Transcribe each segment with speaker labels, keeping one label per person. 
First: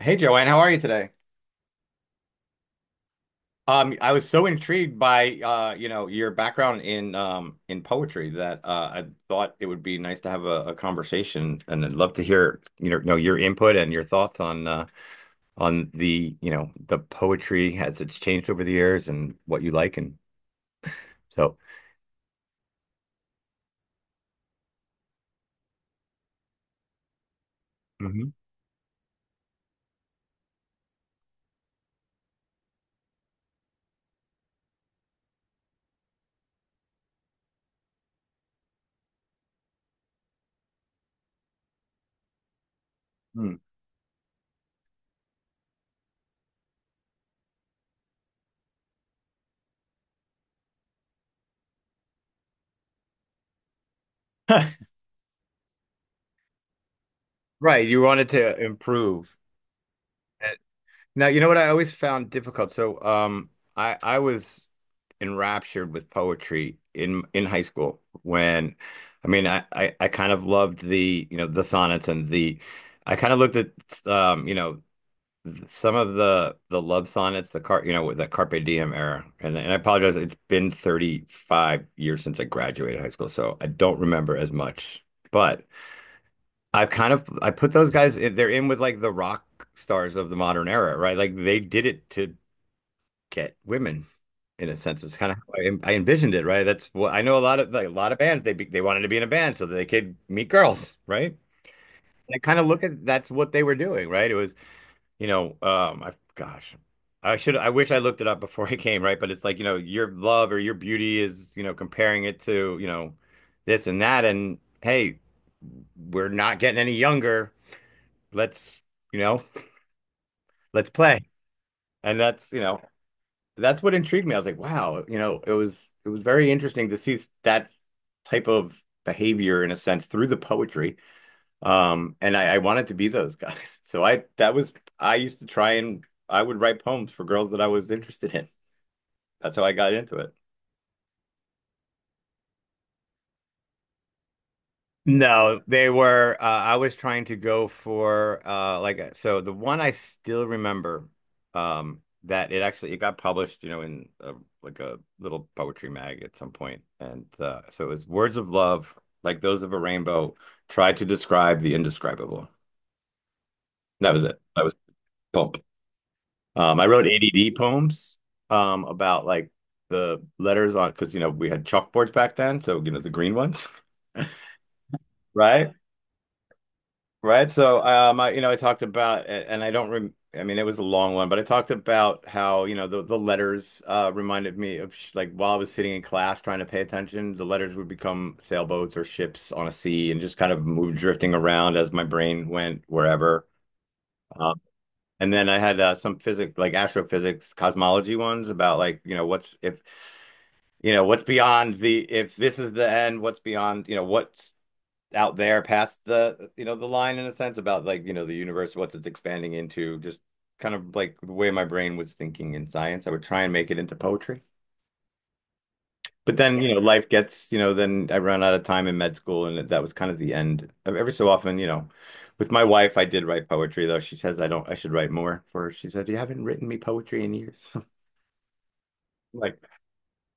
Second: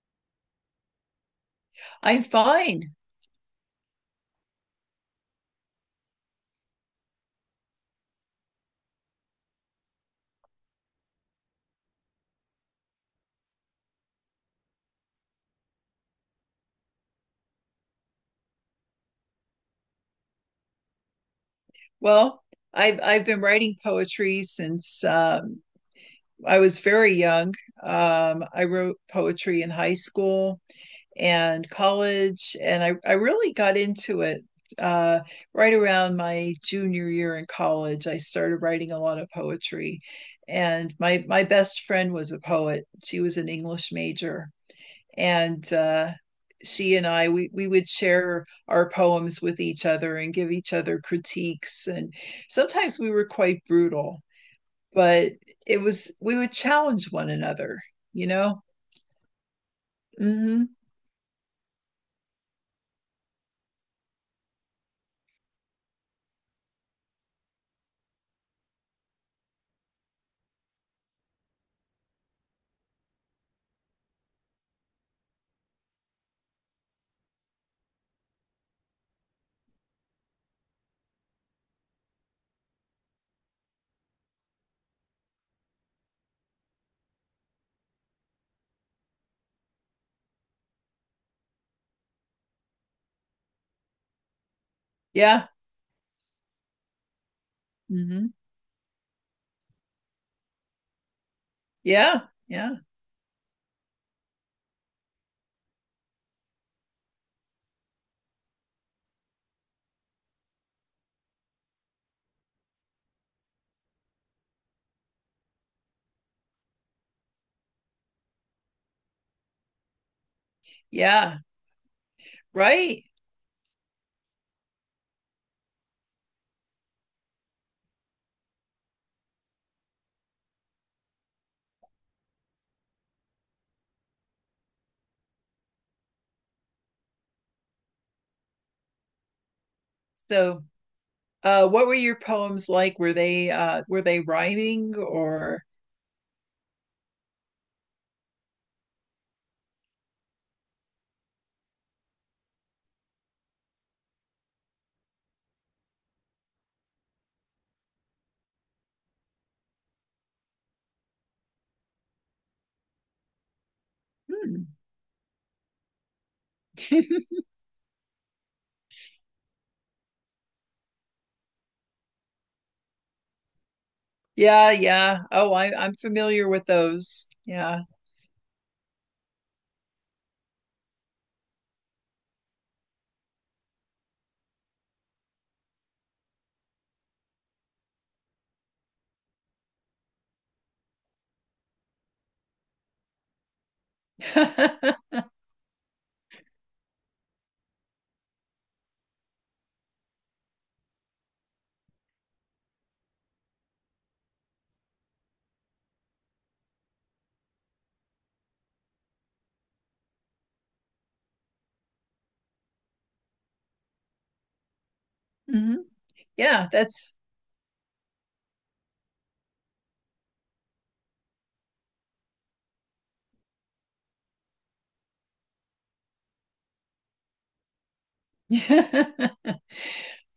Speaker 1: Hey Joanne, how are you today?
Speaker 2: I'm fine.
Speaker 1: I was so intrigued by you know, your background in in poetry that I thought it would be nice to have a conversation, and I'd love to hear know your input and your thoughts on the you know the poetry as it's changed over the years and what you like and so.
Speaker 2: Well, I've been writing poetry since I was very young.
Speaker 1: Mhm.
Speaker 2: I wrote poetry in high school and college, and I really got into it uh, right around my junior year in college. I started writing a lot of poetry, and my best friend was a poet. She was an
Speaker 1: Hmm.
Speaker 2: English major, and she and I we would share our poems with each other and give each other critiques, and sometimes we were quite brutal, but it was we would challenge one another
Speaker 1: Right, you
Speaker 2: you
Speaker 1: wanted to
Speaker 2: know
Speaker 1: improve.
Speaker 2: mm-hmm.
Speaker 1: Now, you know what I always found difficult. So, I was enraptured with poetry in high school when I mean I kind of loved the you know the sonnets, and the I kind of looked at um you know some of the love sonnets, the car you know with the Carpe Diem era, and I apologize, it's been 35 years since I graduated high school, so I don't remember as much, but I've kind of I put those guys, they're in with like the rock stars of the modern era, right? Like they did it to get women, in a sense. It's kind of
Speaker 2: Yeah.
Speaker 1: how I envisioned it, right? That's what I know, a lot of
Speaker 2: Mm-hmm.
Speaker 1: bands, they wanted to be in a band so that they could meet girls, right?
Speaker 2: Yeah,
Speaker 1: And I kind of
Speaker 2: yeah,
Speaker 1: look at, that's what they were doing, right? It was, I gosh, I wish I looked it up before I came, right? But it's like, your love or your beauty is, comparing it to, this and that, and hey, we're not getting any younger. Let's, you know, let's play.
Speaker 2: yeah.
Speaker 1: And that's, you know,
Speaker 2: Right.
Speaker 1: that's what intrigued me. I was like, wow, it was very interesting to see that type of behavior, in a sense, through the poetry. And I wanted to be those guys. So I that was I used to try, and I would write poems for girls that I was interested in. That's how I got into it.
Speaker 2: So what were your poems like? Were they rhyming,
Speaker 1: No,
Speaker 2: or?
Speaker 1: they were. I was trying to go for like so. The one I still remember, that it actually it got published, in a, like a little poetry mag at some point, and so it was, "Words of love, like those of a rainbow, try to describe the indescribable." That was it.
Speaker 2: Hmm.
Speaker 1: That was pulp. I wrote ADD poems, about like the letters, on because you know we had chalkboards back then, so you know, the green ones.
Speaker 2: Yeah, yeah. Oh, I,
Speaker 1: Right?
Speaker 2: I'm familiar with those.
Speaker 1: Right.
Speaker 2: Yeah.
Speaker 1: So, I talked about, a- and I don't rem I mean, it was a long one, but I talked about how, the letters reminded me of, sh like, while I was sitting in class trying to pay attention, the letters would become sailboats or ships on a sea, and just kind of move, drifting around as my brain went wherever. Um, and then I had some physics, like astrophysics, cosmology ones, about like, what's if, what's beyond if this is the end, what's beyond, what's out there past the you know the line, in a sense, about like, the universe, what's, it's expanding into, just kind of like the way my brain was thinking in science. I would try and make it into poetry,
Speaker 2: Hmm.
Speaker 1: but then,
Speaker 2: Yeah,
Speaker 1: life
Speaker 2: that's.
Speaker 1: gets, then I ran out of time in med school, and that was kind of the end. Every so often, with my wife I did write poetry, though she says I don't I should write more for her. She said, "You haven't written me poetry in years." I'm
Speaker 2: Yeah,
Speaker 1: like,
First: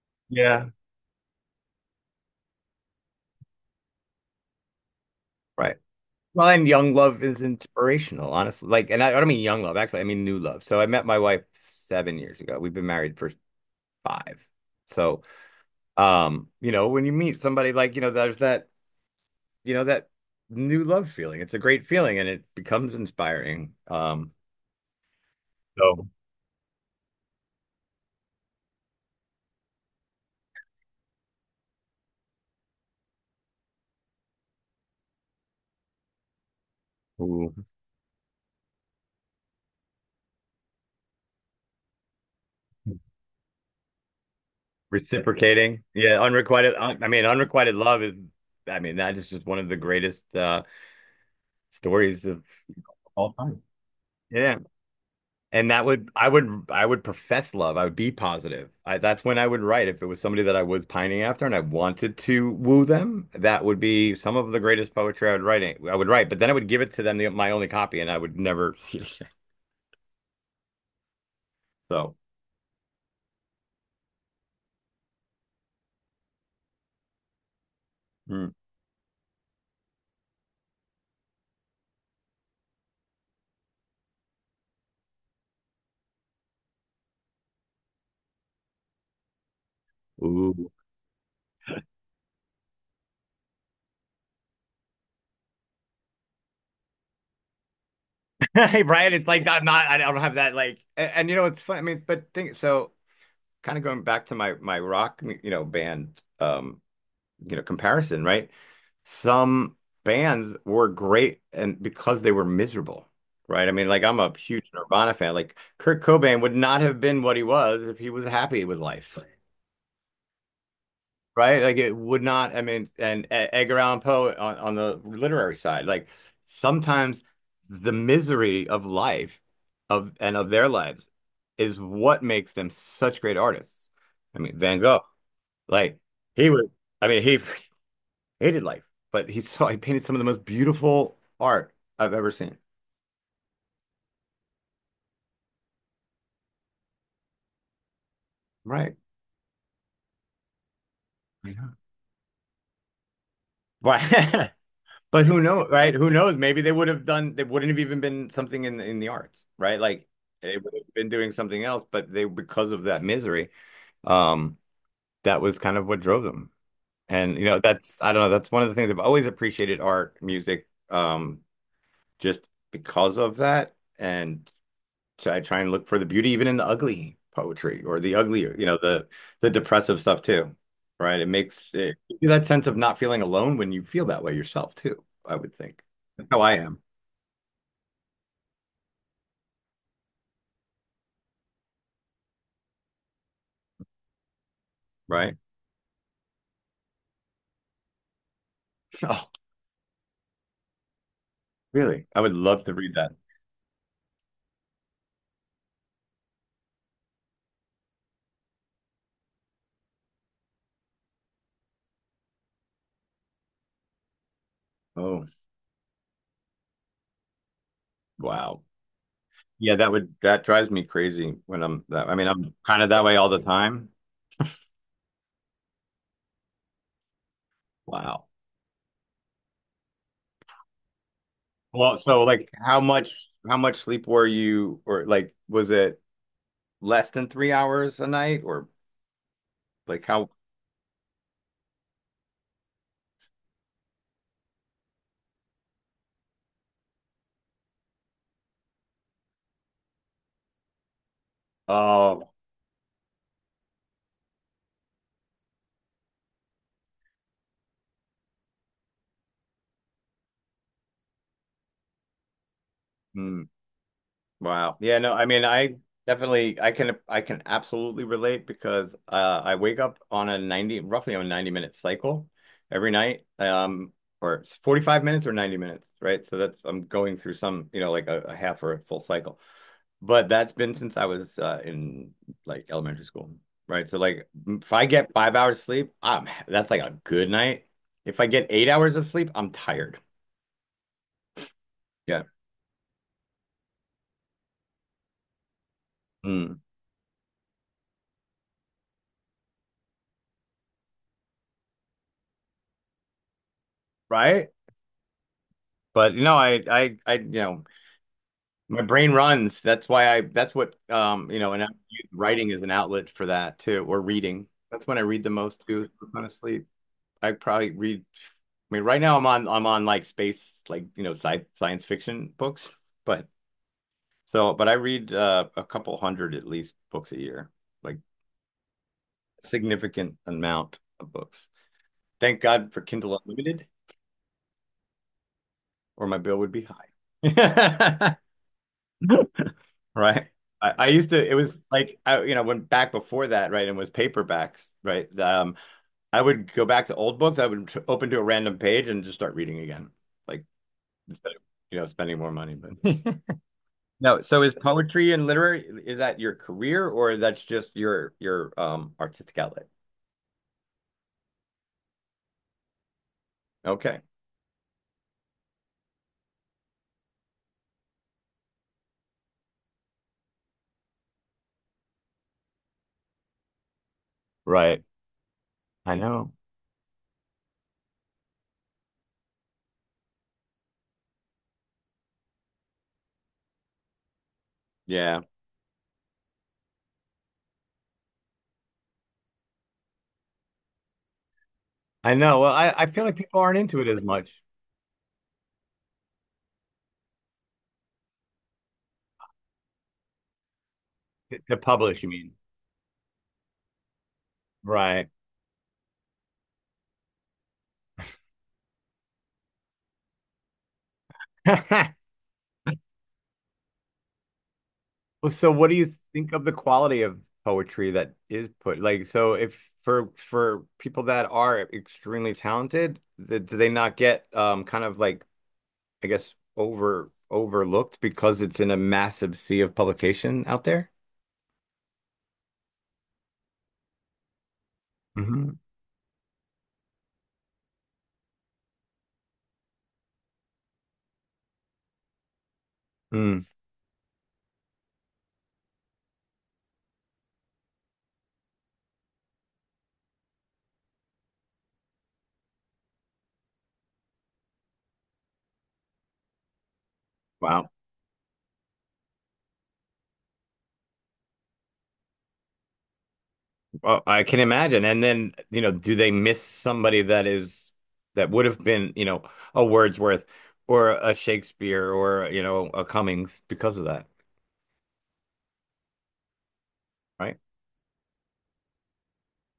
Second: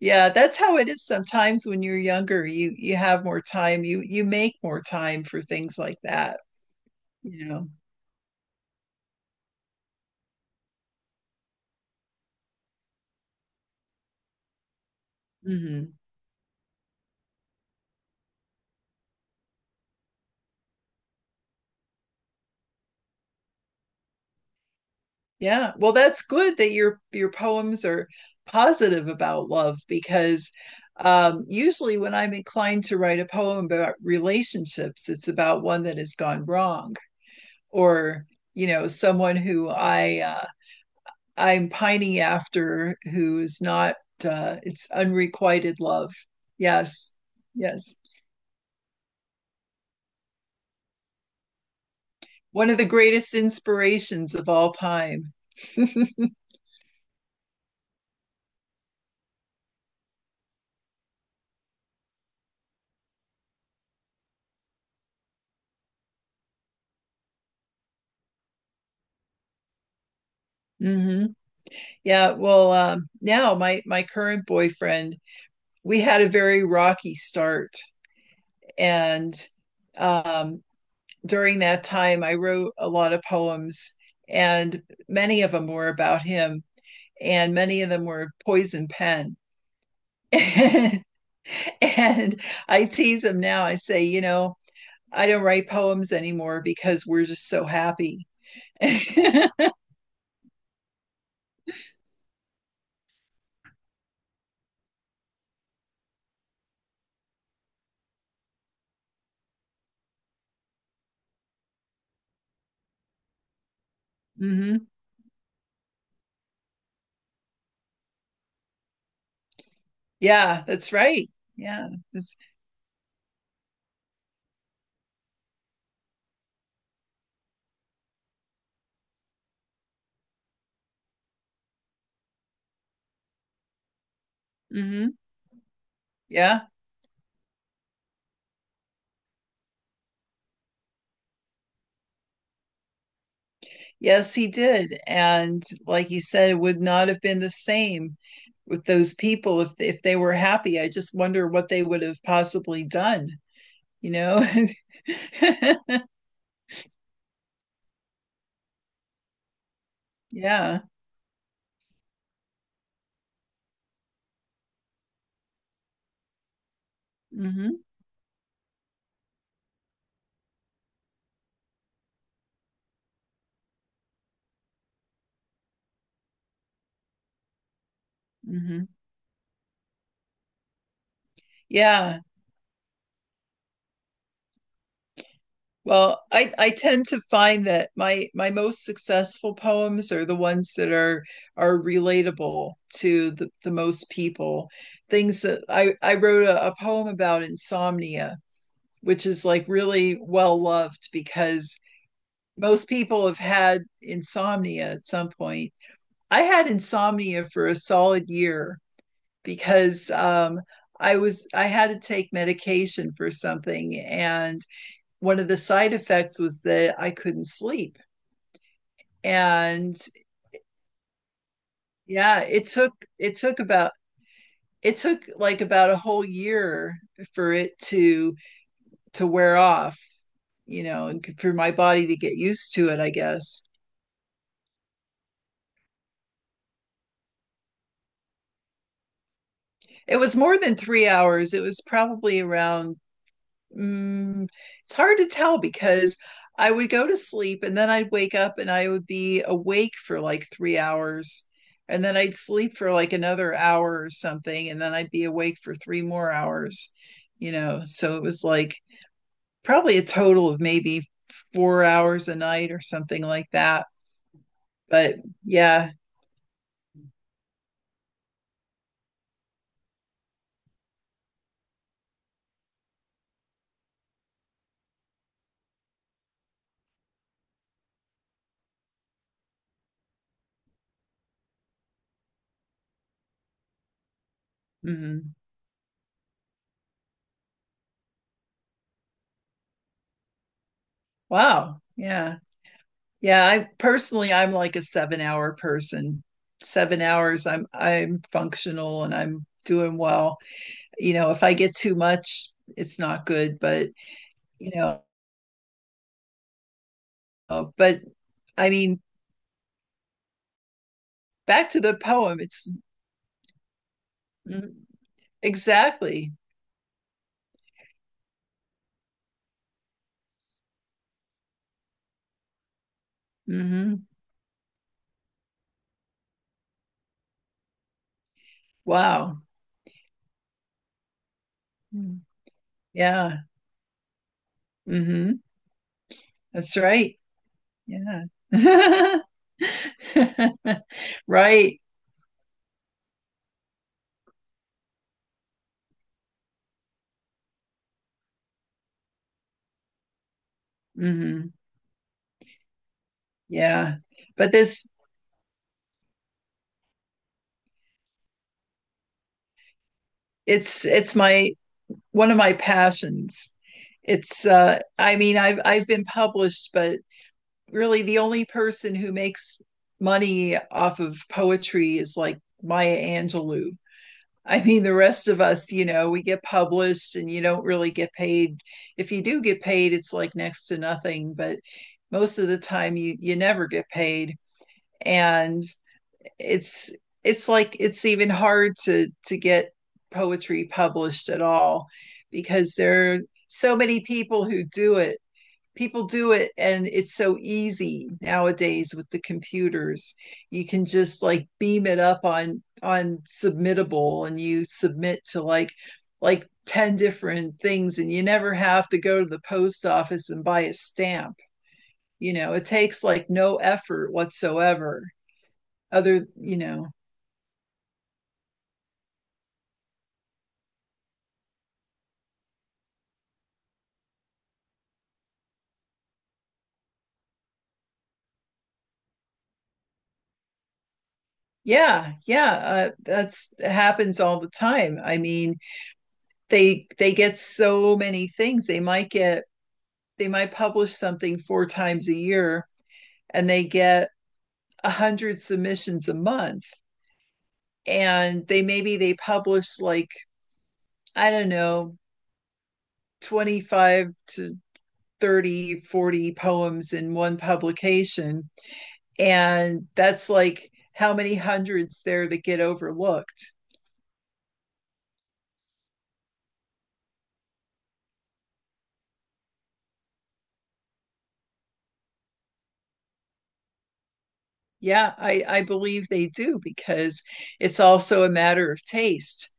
Speaker 2: that's
Speaker 1: yeah,
Speaker 2: how it is sometimes when you're younger. You have more time. You make more time for
Speaker 1: right.
Speaker 2: things like that,
Speaker 1: Find young love is
Speaker 2: you know.
Speaker 1: inspirational, honestly. Like, and I don't mean young love, actually, I mean new love. So I met my wife 7 years ago. We've been married for five. So,
Speaker 2: Hmm.
Speaker 1: when you meet somebody, like, there's that new love feeling. It's a great feeling, and it becomes inspiring.
Speaker 2: Yeah. Well,
Speaker 1: So,
Speaker 2: that's good that your poems are positive about love because usually when I'm inclined to write a poem about relationships, it's about one that has gone wrong,
Speaker 1: ooh,
Speaker 2: or, someone who I I'm pining after who is not, it's unrequited
Speaker 1: reciprocating,
Speaker 2: love.
Speaker 1: yeah, unrequited. I
Speaker 2: Yes,
Speaker 1: mean, unrequited
Speaker 2: yes.
Speaker 1: love is, I mean, that is just one of the greatest stories of
Speaker 2: One of the
Speaker 1: all
Speaker 2: greatest
Speaker 1: time.
Speaker 2: inspirations of
Speaker 1: Yeah.
Speaker 2: all time.
Speaker 1: And that would I would I would profess love. I would be positive. That's when I would write. If it was somebody that I was pining after and I wanted to woo them, that would be some of the greatest poetry I would write. I would write, but then I would give it to them, my only copy, and I would never see it.
Speaker 2: Hmm.
Speaker 1: So,
Speaker 2: Yeah, well, now my current boyfriend, we had a very rocky start,
Speaker 1: mm.
Speaker 2: and um, during that time, I wrote a lot of poems, and many of them were about him, and many of them were poison pen.
Speaker 1: Ooh.
Speaker 2: And I tease him now. I say, I don't write poems anymore because we're just so happy.
Speaker 1: Hey, Brian, it's like, I'm
Speaker 2: Mm-hmm.
Speaker 1: not. I don't have that, like. And you know, it's funny. I mean, but think so. Kind of going back to my rock, band, comparison, right? Some bands were great, and because they were miserable, right? I mean, like, I'm a huge Nirvana fan. Like, Kurt Cobain would not have been what he was if he was happy with life.
Speaker 2: Yeah, that's right.
Speaker 1: Right? Like,
Speaker 2: Yeah.
Speaker 1: it would
Speaker 2: That's.
Speaker 1: not, I mean, and Edgar Allan Poe, on the literary side, like, sometimes the misery of life, of and of their lives, is what makes them such great artists. I mean, Van Gogh,
Speaker 2: Mm-hmm.
Speaker 1: like, he
Speaker 2: Yeah.
Speaker 1: was, I mean, he hated life, but he painted some of the most beautiful art I've ever seen.
Speaker 2: Yes, he did. And like you said, it would not have been the same with
Speaker 1: Right.
Speaker 2: those people if they were happy. I just wonder what
Speaker 1: Yeah.
Speaker 2: they would have possibly done, you know?
Speaker 1: Right. But who knows, right? Who knows? Maybe they wouldn't have even been something in the arts, right? Like, they would
Speaker 2: Yeah.
Speaker 1: have been doing something else, but they because of that misery, um, that was kind of what drove them. And, you know,
Speaker 2: Hmm.
Speaker 1: that's I don't know, that's one of the things I've always appreciated: art, music, just because of that. And so, I try and look for the beauty even in the ugly poetry, or the ugly,
Speaker 2: Hmm.
Speaker 1: the depressive stuff too, right? It
Speaker 2: Yeah.
Speaker 1: gives you that sense of not feeling alone when you feel that way yourself too, I would think.
Speaker 2: Well,
Speaker 1: That's how
Speaker 2: I
Speaker 1: I
Speaker 2: I
Speaker 1: am,
Speaker 2: tend to find that my most successful poems are the ones that are relatable to the most people.
Speaker 1: right?
Speaker 2: Things that I wrote a poem about insomnia, which
Speaker 1: Oh,
Speaker 2: is like really well loved because
Speaker 1: really? I would love to
Speaker 2: most
Speaker 1: read that.
Speaker 2: people have had insomnia at some point. I had insomnia for a solid year because I had to take medication for something, and
Speaker 1: Oh,
Speaker 2: one of the side effects was that I couldn't sleep.
Speaker 1: wow. Yeah, that
Speaker 2: And
Speaker 1: would that drives me crazy when I'm that. I mean,
Speaker 2: yeah,
Speaker 1: I'm kind of that way all
Speaker 2: it
Speaker 1: the
Speaker 2: took
Speaker 1: time.
Speaker 2: about it took like about a whole year for it
Speaker 1: Wow.
Speaker 2: to wear off, and for my
Speaker 1: Well,
Speaker 2: body to
Speaker 1: so
Speaker 2: get
Speaker 1: like,
Speaker 2: used
Speaker 1: how
Speaker 2: to it,
Speaker 1: much
Speaker 2: I
Speaker 1: how
Speaker 2: guess.
Speaker 1: much sleep were you, or like, was it less than 3 hours a night, or like,
Speaker 2: It
Speaker 1: how?
Speaker 2: was more than 3 hours. It was probably around, mm, it's hard to tell because I would go to sleep, and then I'd wake up and I would be awake for like 3 hours. And then
Speaker 1: Oh.
Speaker 2: I'd sleep for like another hour or something. And then I'd be awake for three more hours. So it was like probably a total of maybe 4 hours a night or something
Speaker 1: Hmm.
Speaker 2: like that.
Speaker 1: Wow. Yeah, no,
Speaker 2: But
Speaker 1: I mean, I
Speaker 2: yeah.
Speaker 1: definitely I can I can absolutely relate, because I wake up on a 90, roughly on a 90-minute cycle every night. Or it's 45 minutes or 90 minutes, right? So that's I'm going through some, like a half or a full cycle. But that's been since I was in, like, elementary school, right? So like, if I get
Speaker 2: Mhm.
Speaker 1: 5 hours sleep, I'm that's like a good night. If I get 8 hours of sleep, I'm tired.
Speaker 2: Wow.
Speaker 1: Yeah.
Speaker 2: Yeah. Yeah, I personally, I'm like a 7 hour person.
Speaker 1: Mm.
Speaker 2: 7 hours, I'm functional and I'm doing well. If I get too much, it's not good. But
Speaker 1: Right?
Speaker 2: you know,
Speaker 1: But I you know
Speaker 2: uh, but I
Speaker 1: my
Speaker 2: mean,
Speaker 1: brain runs. That's what, and I
Speaker 2: back to the
Speaker 1: use
Speaker 2: poem.
Speaker 1: writing is
Speaker 2: It's
Speaker 1: an outlet for that too, or reading.
Speaker 2: mm,
Speaker 1: That's when I read the most too,
Speaker 2: exactly.
Speaker 1: honestly. I probably read, I mean, right now I'm on like, space, like, science fiction books, but
Speaker 2: Hmm.
Speaker 1: so, but I read a couple hundred at least books a year, like,
Speaker 2: Wow.
Speaker 1: significant amount of books.
Speaker 2: Mm.
Speaker 1: Thank God for Kindle
Speaker 2: Yeah.
Speaker 1: Unlimited,
Speaker 2: Hmm.
Speaker 1: or my bill would be
Speaker 2: That's right.
Speaker 1: high.
Speaker 2: Yeah.
Speaker 1: Right. I used to, it was
Speaker 2: Right.
Speaker 1: like, when, back before that, right, and was paperbacks, right? I would go back to old books. I would open to a random page and just start reading again, like, instead of,
Speaker 2: Hmm.
Speaker 1: spending more money. But
Speaker 2: Yeah.
Speaker 1: no, so,
Speaker 2: But
Speaker 1: is
Speaker 2: this,
Speaker 1: poetry and literary, is that your career, or that's just your artistic outlet?
Speaker 2: it's my one of my passions.
Speaker 1: Okay.
Speaker 2: It's I mean, I've been published, but really, the only person who makes money off of poetry is like Maya Angelou. I
Speaker 1: Right.
Speaker 2: mean, the rest of us you
Speaker 1: I
Speaker 2: know we
Speaker 1: know.
Speaker 2: get published and you don't really get paid. If you do get paid, it's like next to nothing, but most of the time you never get paid.
Speaker 1: Yeah.
Speaker 2: And it's it's like it's even hard to get poetry published at all
Speaker 1: I know. Well, I,
Speaker 2: because
Speaker 1: I feel
Speaker 2: there
Speaker 1: like
Speaker 2: are
Speaker 1: people aren't
Speaker 2: so
Speaker 1: into it
Speaker 2: many
Speaker 1: as much,
Speaker 2: people who do it. People do it, and it's so easy nowadays with the computers. You can just like
Speaker 1: to
Speaker 2: beam it
Speaker 1: publish, you
Speaker 2: up
Speaker 1: mean?
Speaker 2: on submittable, and you
Speaker 1: Right.
Speaker 2: submit to like 10 different things, and you never have to go to the post office and buy a stamp you know It takes like no effort whatsoever.
Speaker 1: Well, so what do you
Speaker 2: other
Speaker 1: think of the
Speaker 2: you know
Speaker 1: quality of poetry that is put? Like, so, if for people that are extremely talented, th do they not get, kind of like, I guess, overlooked, because it's in a massive sea of publication out there?
Speaker 2: Yeah, yeah. That's happens all the time. I
Speaker 1: Hmm.
Speaker 2: mean, they get so many things. They might publish something four times a year,
Speaker 1: Mm,
Speaker 2: and they get 100 submissions a month, and they maybe they publish like I don't know, 25 to 30, 40 poems in one
Speaker 1: wow.
Speaker 2: publication. And that's like how many hundreds there that get overlooked.
Speaker 1: Well, I can imagine. And then, do they miss somebody that would have been, a Wordsworth, or a Shakespeare, or, a Cummings, because of that,
Speaker 2: Yeah, I believe they do because
Speaker 1: right?
Speaker 2: it's also a matter of taste.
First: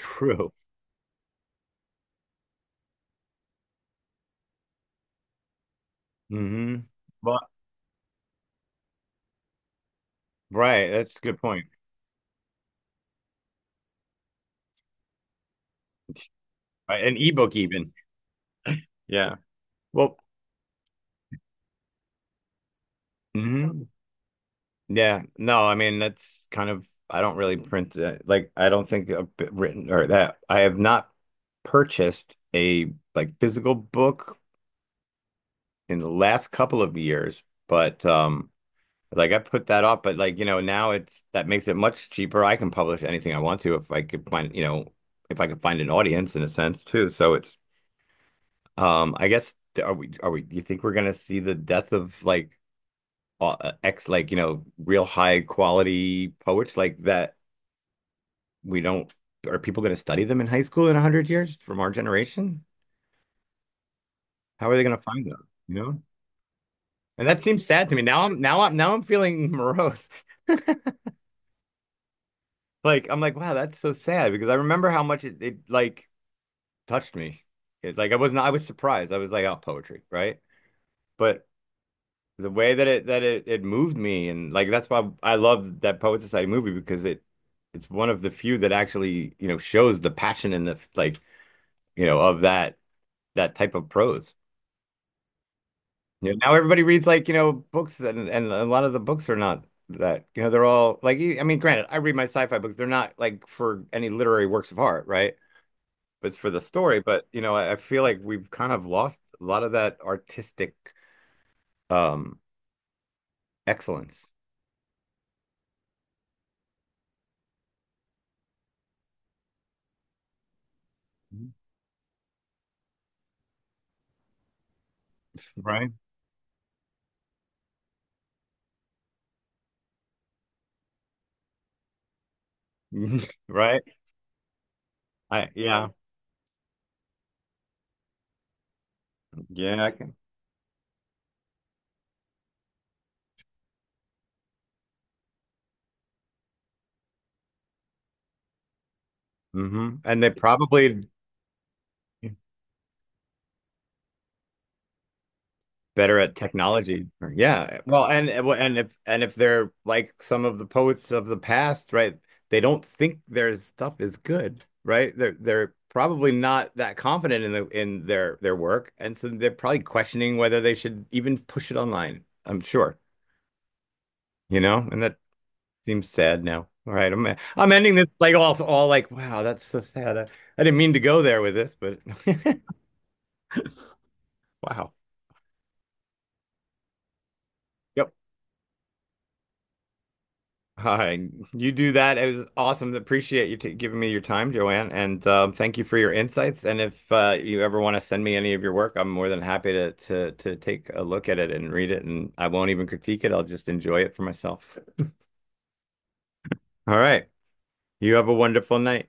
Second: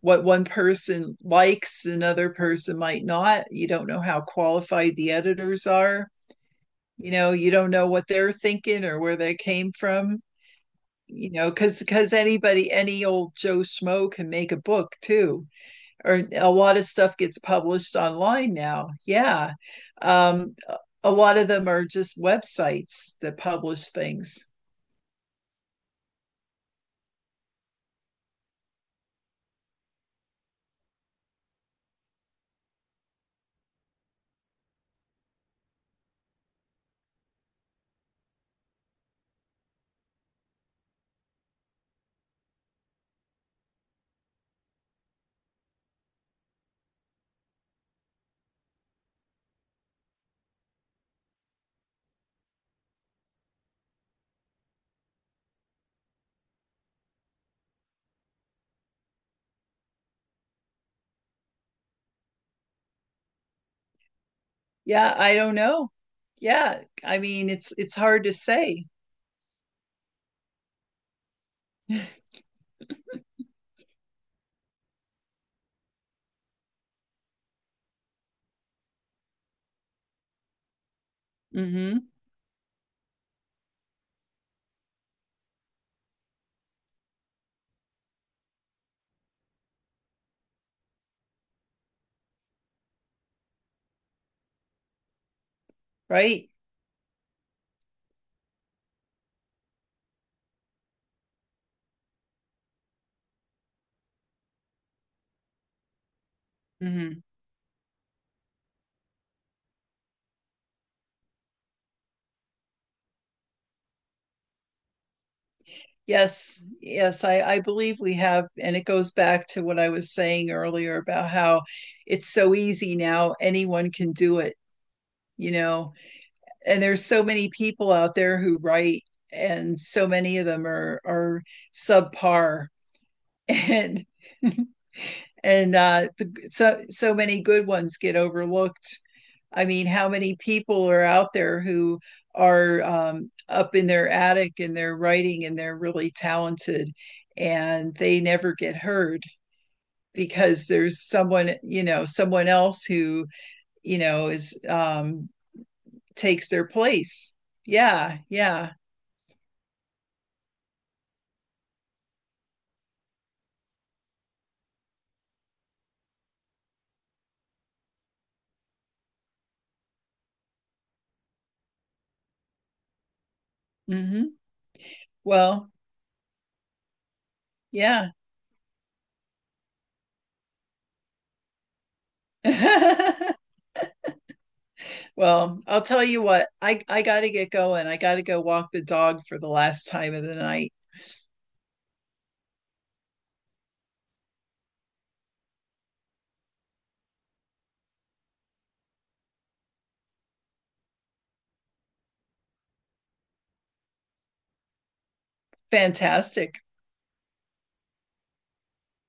Speaker 2: What one person likes, another person might not. You don't know how qualified the editors are.
Speaker 1: Hmm.
Speaker 2: You know,
Speaker 1: Well,
Speaker 2: you don't know what they're thinking or where they came from.
Speaker 1: right. That's a
Speaker 2: you
Speaker 1: good
Speaker 2: know
Speaker 1: point.
Speaker 2: because because anybody, any old Joe Schmo, can make a book too. Or a lot of
Speaker 1: Right.
Speaker 2: stuff
Speaker 1: An
Speaker 2: gets
Speaker 1: ebook, even.
Speaker 2: published online now,
Speaker 1: Yeah.
Speaker 2: yeah.
Speaker 1: Well,
Speaker 2: um a lot of them are just websites that
Speaker 1: hmm.
Speaker 2: publish things.
Speaker 1: Yeah. No, I mean, that's kind of, I don't really print, like, I don't think a bit written, or that I have not purchased a, like, physical book in the last couple of years, but like, I put that off, but like, now, it's that makes it much cheaper. I can publish anything I want to, if I could find, you know, if I could find an audience, in a sense too. So, it's, I guess, are we, you think, we're gonna see the death of, like, ex like, real high quality poets, like, that we don't are people gonna study them in high school in 100 years from our generation? How are they gonna
Speaker 2: Yeah,
Speaker 1: find
Speaker 2: I
Speaker 1: them?
Speaker 2: don't
Speaker 1: You
Speaker 2: know.
Speaker 1: know?
Speaker 2: Yeah, I
Speaker 1: And that
Speaker 2: mean,
Speaker 1: seems
Speaker 2: it's
Speaker 1: sad
Speaker 2: it's
Speaker 1: to me. Now
Speaker 2: hard to
Speaker 1: I'm now I'm
Speaker 2: say.
Speaker 1: now I'm feeling morose. Like, I'm like, wow, that's so sad, because I remember how much it like, touched me. It, like, I was not I was surprised. I was like, oh, poetry, right? But
Speaker 2: Mm-hmm.
Speaker 1: the way that it moved me, and like, that's why I love that Poet Society movie, because it's one of the few that actually, shows the passion and the, like, of that type of prose. You know,
Speaker 2: Right.
Speaker 1: now everybody reads, like, books, and a lot of the books are not that, they're all like, I mean, granted, I read my sci-fi books, they're not like for any literary works of art, right? But it's for the story.
Speaker 2: Hmm.
Speaker 1: But I feel like we've kind of lost a lot of that artistic um excellence.
Speaker 2: Yes. Yes. I believe we have, and it goes back to what I was saying earlier about how it's so easy now. Anyone can do it, you
Speaker 1: Right.
Speaker 2: know, and there's so many people out there who write, and so many of them are subpar.
Speaker 1: Right.
Speaker 2: And
Speaker 1: I
Speaker 2: and
Speaker 1: Yeah,
Speaker 2: the, so so many good ones get overlooked. I
Speaker 1: yeah,
Speaker 2: mean,
Speaker 1: I
Speaker 2: how
Speaker 1: can.
Speaker 2: many people are out there who are up in their attic and they're writing and they're really talented and they never get heard
Speaker 1: Hmm. And they
Speaker 2: because there's
Speaker 1: probably
Speaker 2: someone else who, you know, is
Speaker 1: better at
Speaker 2: takes their
Speaker 1: technology.
Speaker 2: place.
Speaker 1: Yeah. Well,
Speaker 2: Yeah,
Speaker 1: and
Speaker 2: yeah.
Speaker 1: and if and if they're like some of the poets of the past, right? They don't think their stuff is good, right? They're probably not that confident in their work, and so they're probably questioning whether they should even push it online. I'm sure,
Speaker 2: Hmm.
Speaker 1: and that
Speaker 2: Well,
Speaker 1: seems sad now. All right, I'm ending this
Speaker 2: yeah.
Speaker 1: like, all, like, wow, that's so sad. I didn't mean to go there with this, but wow.
Speaker 2: Well, I'll tell you what, I gotta get going. I
Speaker 1: Yep.
Speaker 2: gotta go walk the dog for the last time of the night.
Speaker 1: Hi, you do that. It was awesome. Appreciate you t giving me your time, Joanne, and thank you for your insights. And if you ever want to send me any of your work, I'm more than happy to take a look at it and read it. And I won't even critique it. I'll just enjoy it for myself.
Speaker 2: Fantastic.
Speaker 1: All right. You have a wonderful night.